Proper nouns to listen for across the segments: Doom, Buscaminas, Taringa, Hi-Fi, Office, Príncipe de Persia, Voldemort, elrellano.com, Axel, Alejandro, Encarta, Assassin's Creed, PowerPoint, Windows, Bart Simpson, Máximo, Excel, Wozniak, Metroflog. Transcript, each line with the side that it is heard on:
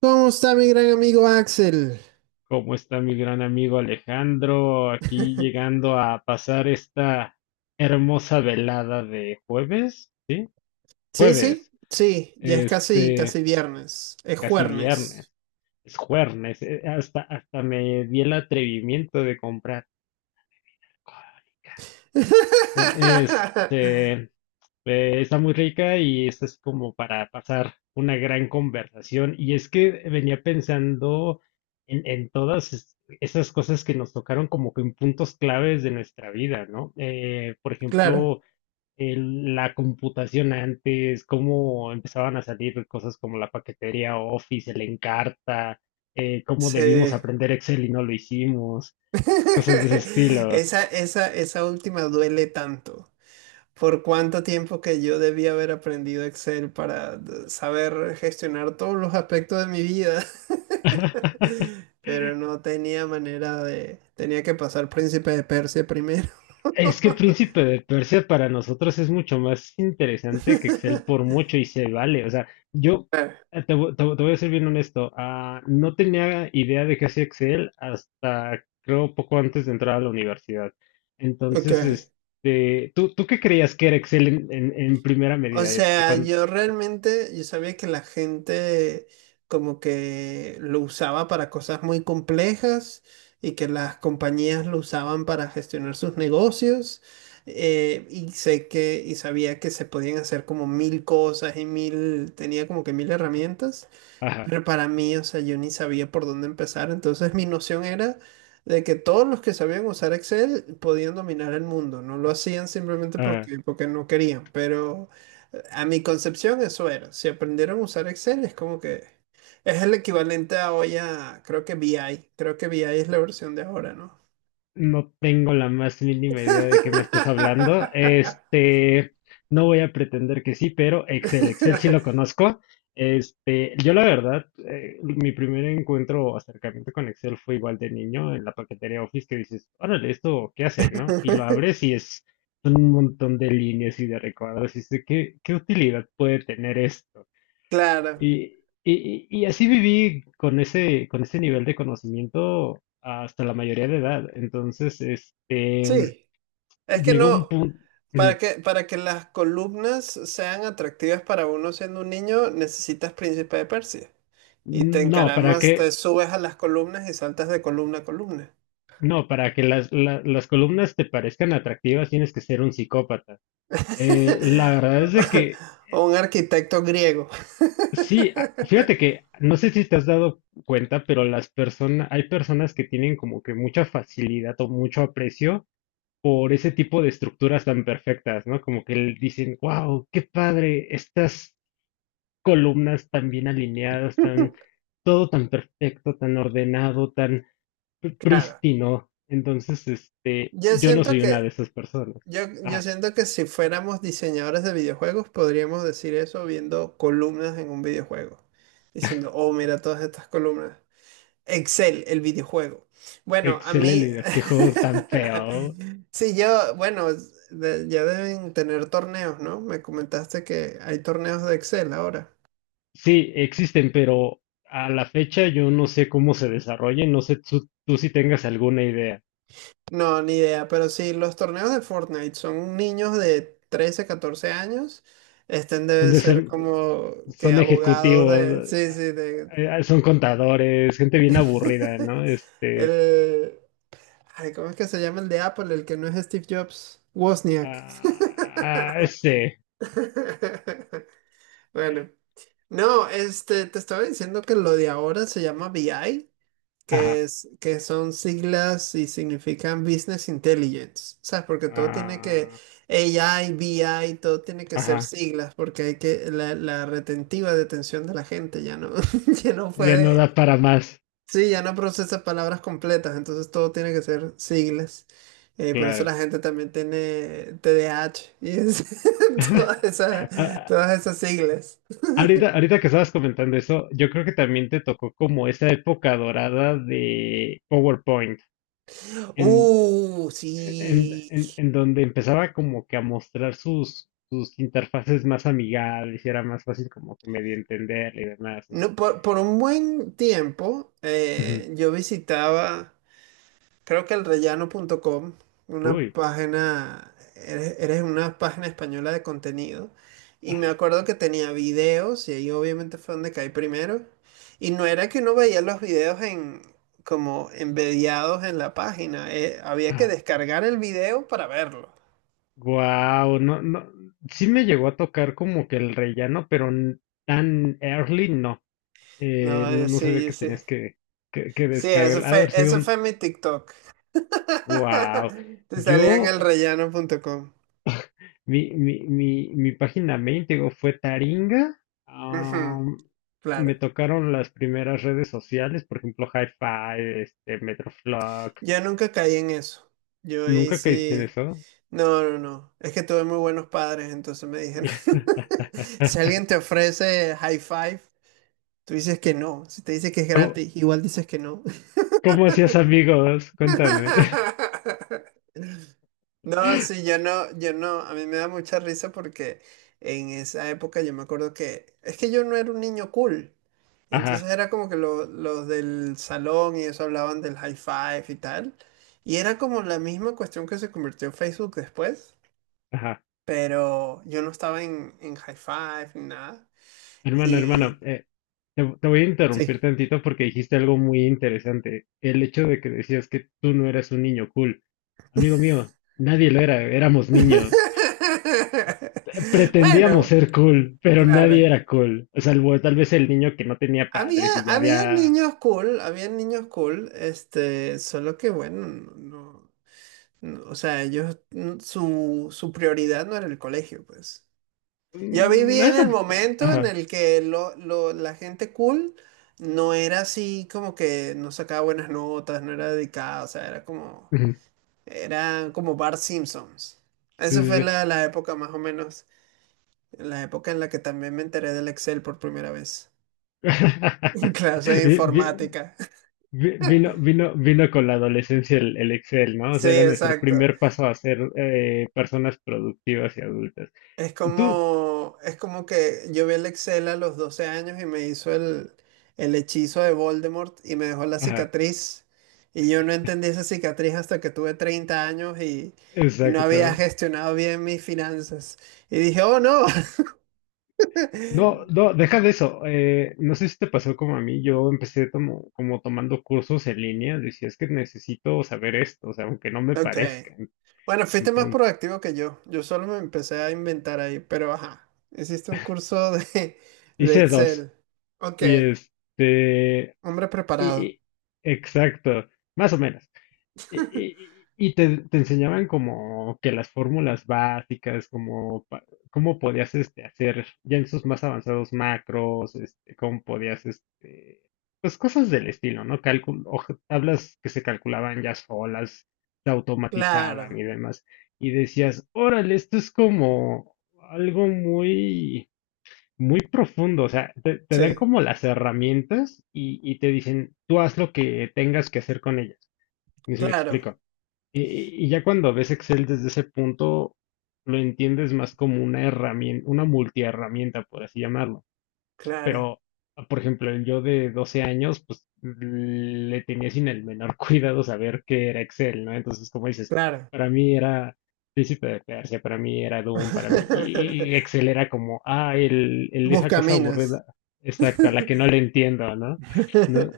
right: ¿Cómo está mi gran amigo Axel?
left: ¿Cómo está mi gran amigo Alejandro? Aquí llegando a pasar esta hermosa velada de jueves, ¿sí?
right: Sí, sí,
left: Jueves,
right: sí, ya es casi,
left: este,
right: casi viernes, es
left: casi viernes,
right: juernes.
left: es jueves, hasta me di el atrevimiento de comprar. Eh, Este, Está muy rica y esta es como para pasar una gran conversación. Y es que venía pensando en todas esas cosas que nos tocaron como que en puntos claves de nuestra vida, ¿no? Por
right: Claro,
left: ejemplo, la computación antes, cómo empezaban a salir cosas como la paquetería Office, el Encarta, cómo debimos
right: sí.
left: aprender Excel y no lo hicimos, cosas de ese estilo.
right: Esa última duele tanto. Por cuánto tiempo que yo debía haber aprendido Excel para saber gestionar todos los aspectos de mi vida. Pero no tenía manera de... Tenía que pasar Príncipe de Persia primero.
left: Es que Príncipe de Persia para nosotros es mucho más interesante que Excel por mucho y se vale. O sea, yo te voy a ser bien honesto, no tenía idea de qué hacía Excel hasta creo poco antes de entrar a la universidad.
right: Ok.
left: Entonces, ¿tú qué creías que era Excel en, en primera
right: O
left: medida?
right: sea, yo realmente, yo sabía que la gente como que lo usaba para cosas muy complejas y que las compañías lo usaban para gestionar sus negocios. Y sabía que se podían hacer como mil cosas y mil, tenía como que mil herramientas.
left: Ajá.
right: Pero para mí, o sea, yo ni sabía por dónde empezar. Entonces mi noción era de que todos los que sabían usar Excel podían dominar el mundo. No lo hacían simplemente porque no querían. Pero a mi concepción eso era. Si aprendieron a usar Excel es como que es el equivalente a hoy a, creo que BI. Creo que BI es la versión de ahora, ¿no?
left: No tengo la más mínima idea de qué me estás hablando. No voy a pretender que sí, pero Excel, Excel sí lo conozco. Yo la verdad, mi primer encuentro o acercamiento con Excel fue igual de niño en la paquetería Office que dices, órale, esto, ¿qué hace, no? Y lo abres y es un montón de líneas y de recuadros y dices, ¿qué, qué utilidad puede tener esto?
right: Claro,
left: Y, y así viví con ese nivel de conocimiento hasta la mayoría de edad. Entonces,
right: sí. Es que
left: llegó un
right: no.
left: punto,
right: Para que las columnas sean atractivas para uno siendo un niño, necesitas Príncipe de Persia. Y te
left: no, para que,
right: encaramas, te subes a las columnas y saltas de columna a columna.
left: no, para que las columnas te parezcan atractivas tienes que ser un psicópata. La verdad es de que
right: O un arquitecto griego.
left: sí, fíjate que no sé si te has dado cuenta, pero las personas, hay personas que tienen como que mucha facilidad o mucho aprecio por ese tipo de estructuras tan perfectas, ¿no? Como que dicen, wow, qué padre, estas columnas tan bien alineadas, tan, todo tan perfecto, tan ordenado, tan
right: Claro.
left: prístino. Entonces,
right: Yo
left: yo no
right: siento
left: soy una de
right: que,
left: esas personas.
right: yo
left: Ah,
right: siento que si fuéramos diseñadores de videojuegos, podríamos decir eso viendo columnas en un videojuego. Diciendo, oh, mira todas estas columnas. Excel, el videojuego. Bueno, a mí,
left: excelente, qué juego tan feo.
right: sí, yo, bueno, ya deben tener torneos, ¿no? Me comentaste que hay torneos de Excel ahora.
left: Sí, existen, pero a la fecha yo no sé cómo se desarrollen, no sé tú si tengas alguna idea.
right: No, ni idea, pero sí, los torneos de Fortnite son niños de 13, 14 años. Estén deben
left: donde
right: ser
left: se-
right: como que
left: Son
right: abogados de...
left: ejecutivos,
right: Sí, sí, de...
left: son contadores, gente bien aburrida, ¿no?
right: el... Ay, ¿cómo es que se llama el de Apple? El que no es Steve Jobs. Wozniak.
left: Ah, ah, este,
right: Bueno. No, este, te estaba diciendo que lo de ahora se llama BI,
left: ajá.
right: que son siglas y significan Business Intelligence, ¿sabes? Porque todo tiene que,
left: ah,
right: AI, BI, todo tiene que ser
left: ajá,
right: siglas, porque hay que, la retentiva detención de la gente ya no, ya no
left: ya
right: puede,
left: no da para más,
right: sí, ya no procesa palabras completas, entonces todo tiene que ser siglas. Por eso
left: claro.
right: la gente también tiene TDAH y todas esas,
left: Ah,
right: todas esas siglas.
left: ahorita que estabas comentando eso, yo creo que también te tocó como esa época dorada de PowerPoint. En,
right: Sí.
left: en donde empezaba como que a mostrar sus, sus interfaces más amigables y era más fácil como que medio entender y demás, ¿no?
right: No, por un buen tiempo
left: Ujú.
right: yo visitaba, creo que el elrellano.com, una
left: Uy,
right: página, eres una página española de contenido. Y me
left: ajá,
right: acuerdo que tenía videos, y ahí obviamente fue donde caí primero. Y no era que uno veía los videos en, como embediados en la página, había que
left: ajá.
right: descargar el video para verlo.
left: Guau, no, no, sí me llegó a tocar como que el rellano, pero tan early no.
right: No,
left: No, no sabía
right: sí,
left: que
right: sí.
left: tenías que
right: Sí,
left: descargar. Ha de haber sido
right: eso
left: un,
right: fue mi TikTok.
left: wow.
right: Te salían
left: Yo.
right: el rellano.com.
left: Mi página main, te digo, fue Taringa.
right: Ujú,
left: Am, Me
right: claro.
left: tocaron las primeras redes sociales, por ejemplo, Hi-Fi, Metroflog.
right: Yo nunca caí en eso. Yo ahí
left: ¿Nunca caíste en
right: sí.
left: eso?
right: No, no, no. Es que tuve muy buenos padres, entonces me dijeron. Si alguien te ofrece high five, tú dices que no. Si te dice que es
left: ¿Cómo,
right: gratis, igual dices que no.
left: cómo hacías amigos? Cuéntame.
right: No, sí, yo no, a mí me da mucha risa porque en esa época yo me acuerdo que es que yo no era un niño cool. Y
left: Ajá,
right: entonces era como que los del salón y eso hablaban del high five y tal. Y era como la misma cuestión que se convirtió en Facebook después,
left: ajá.
right: pero yo no estaba en high five ni nada.
left: Hermano,
right: Y
left: te voy a interrumpir
right: sí.
left: tantito porque dijiste algo muy interesante. El hecho de que decías que tú no eras un niño cool. Amigo mío, nadie lo era, éramos niños. Pretendíamos
right: Bueno,
left: ser cool, pero nadie
right: claro.
left: era cool. O sea, salvo tal vez el niño que no tenía
right: Había,
left: padres y ya
right: había
left: había...
right: niños cool, había niños cool, este, solo que bueno, no, o sea, ellos, mm, su prioridad no era el colegio, pues. Yo viví
left: Mm,
right: en
left: esa-
right: el momento en
left: Ajá.
right: el que la gente cool no era así como que no sacaba buenas notas, no era dedicada, o sea, era como,
left: Ujú.
right: eran como Bart Simpsons.
left: Sí,
right: Esa
left: sí,
right: fue
left: sí.
right: la época más o menos, la época en la que también me enteré del Excel por primera vez, en clase de
left: Vi- vi-
right: informática.
left: vino con la adolescencia el Excel, ¿no? O
right: Sí,
left: sea, era nuestro
right: exacto.
left: primer paso a ser personas productivas y adultas. Tú,
right: Es como que yo vi el Excel a los 12 años y me hizo el hechizo de Voldemort y me dejó la
left: ajá,
right: cicatriz. Y yo no entendí esa cicatriz hasta que tuve 30 años y no había
left: exacto.
right: gestionado bien mis finanzas. Y dije, oh no.
left: No, no, deja de eso. No sé si te pasó como a mí. Yo empecé como, como tomando cursos en línea. Decía, es que necesito saber esto, o sea, aunque no me
right: Ok.
left: parezcan.
right: Bueno, fuiste más
left: Entonces,
right: proactivo que yo. Yo solo me empecé a inventar ahí, pero ajá. Hiciste un curso de
left: hice dos.
right: Excel. Ok,
left: Y
right: hombre
left: y,
right: preparado.
left: y- exacto, más o menos. Y te enseñaban como que las fórmulas básicas, como cómo podías hacer ya en sus más avanzados macros, cómo podías, pues cosas del estilo, ¿no? Cálculo, tablas que se calculaban ya solas, se automatizaban
right: Claro,
left: y demás. Y decías, órale, esto es como algo muy, muy profundo. O sea, te dan
right: sí,
left: como las herramientas y te dicen, tú haz lo que tengas que hacer con ellas. No sé si me
right: claro,
left: explico. Y ya cuando ves Excel desde ese punto, lo entiendes más como una herramienta, una multiherramienta, por así llamarlo.
right: claro,
left: Pero, por ejemplo, el yo de 12 años, pues le tenía sin el menor cuidado saber qué era Excel, ¿no? Entonces, como dices,
right: claro.
left: para mí era Príncipe de Persia, para mí era Doom, para mí, y Excel era como, ah, el, esa cosa
right: Buscaminas.
left: aburrida, exacta, la que no le entiendo, ¿no? ¿No?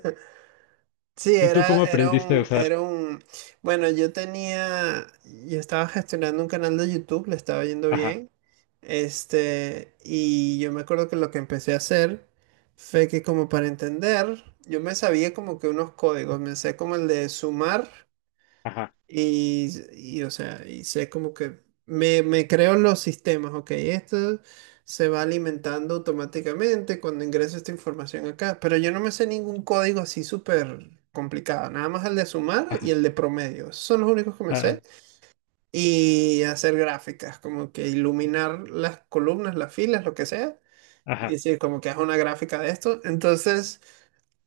right: Sí,
left: ¿Tú cómo aprendiste a usar?
right: era un, bueno, yo tenía, yo estaba gestionando un canal de YouTube, le estaba yendo
left: Ajá,
right: bien, este, y yo me acuerdo que lo que empecé a hacer fue que como para entender, yo me sabía como que unos códigos, me sé como el de sumar.
left: ajá,
right: O sea, y sé como que me creo los sistemas, ok, esto se va alimentando automáticamente cuando ingreso esta información acá, pero yo no me sé ningún código así súper complicado, nada más el de sumar y
left: ajá,
right: el de promedio, esos son los únicos que me
left: ajá,
right: sé, y hacer gráficas, como que iluminar las columnas, las filas, lo que sea, y
left: ajá.
right: decir como que haz una gráfica de esto, entonces...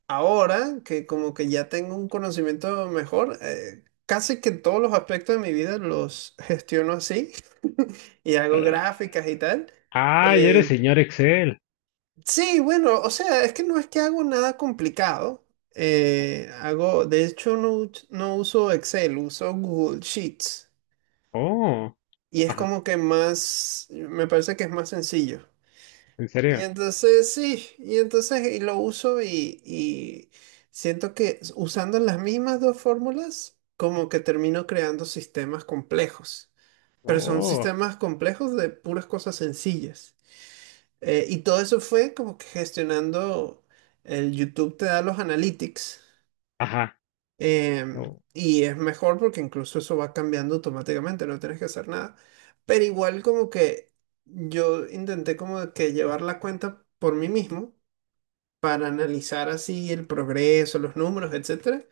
right: Ahora que como que ya tengo un conocimiento mejor, casi que todos los aspectos de mi vida los gestiono así y hago gráficas y tal.
left: Ah, ya eres
right: Eh,
left: señor Excel.
right: sí, bueno, o sea, es que no es que hago nada complicado.
left: Ajá.
right: Hago, de hecho, no, no uso Excel, uso Google Sheets
left: Oh,
right: y es
left: ajá,
right: como que más, me parece que es más sencillo.
left: ¿en
right: Y
left: serio?
right: entonces sí, y entonces y lo uso y siento que usando las mismas dos fórmulas, como que termino creando sistemas complejos, pero son
left: Oh,
right: sistemas complejos de puras cosas sencillas. Y todo eso fue como que gestionando el YouTube te da los analytics
left: ajá, oh,
right: y es mejor porque incluso eso va cambiando automáticamente, no tienes que hacer nada. Pero igual como que yo intenté como que llevar la cuenta por mí mismo para analizar así el progreso, los números, etcétera.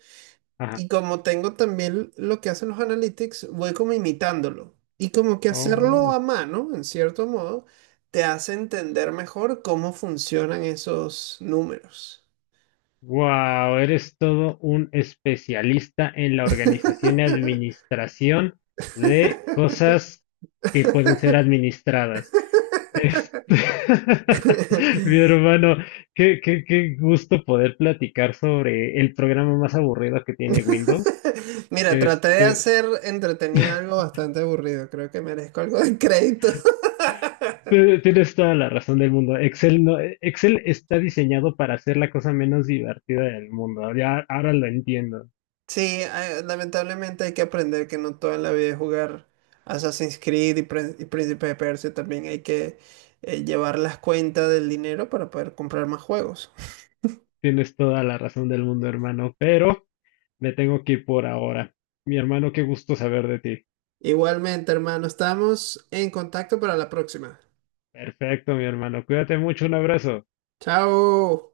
left: ajá,
right: Y como tengo también lo que hacen los analytics, voy como imitándolo. Y como que hacerlo a
left: oh.
right: mano, en cierto modo, te hace entender mejor cómo funcionan esos números.
left: Wow, eres todo un especialista en la organización y administración de cosas que pueden ser administradas. Este, Mi hermano, qué, qué, qué gusto poder platicar sobre el programa más aburrido que tiene Windows.
right: Mira, traté de
left: Este,
right: hacer entretenido algo bastante aburrido. Creo que merezco algo de crédito.
left: Tienes toda la razón del mundo. Excel no, Excel está diseñado para ser la cosa menos divertida del mundo. Ya ahora lo entiendo.
right: Sí, ah, lamentablemente hay que aprender que no toda la vida es jugar Assassin's Creed y, y Príncipe de Persia. También hay que llevar las cuentas del dinero para poder comprar más juegos.
left: Tienes toda la razón del mundo, hermano, pero me tengo que ir por ahora. Mi hermano, qué gusto saber de ti.
right: Igualmente, hermano, estamos en contacto para la próxima.
left: Perfecto, mi hermano. Cuídate mucho, un abrazo.
right: Chao.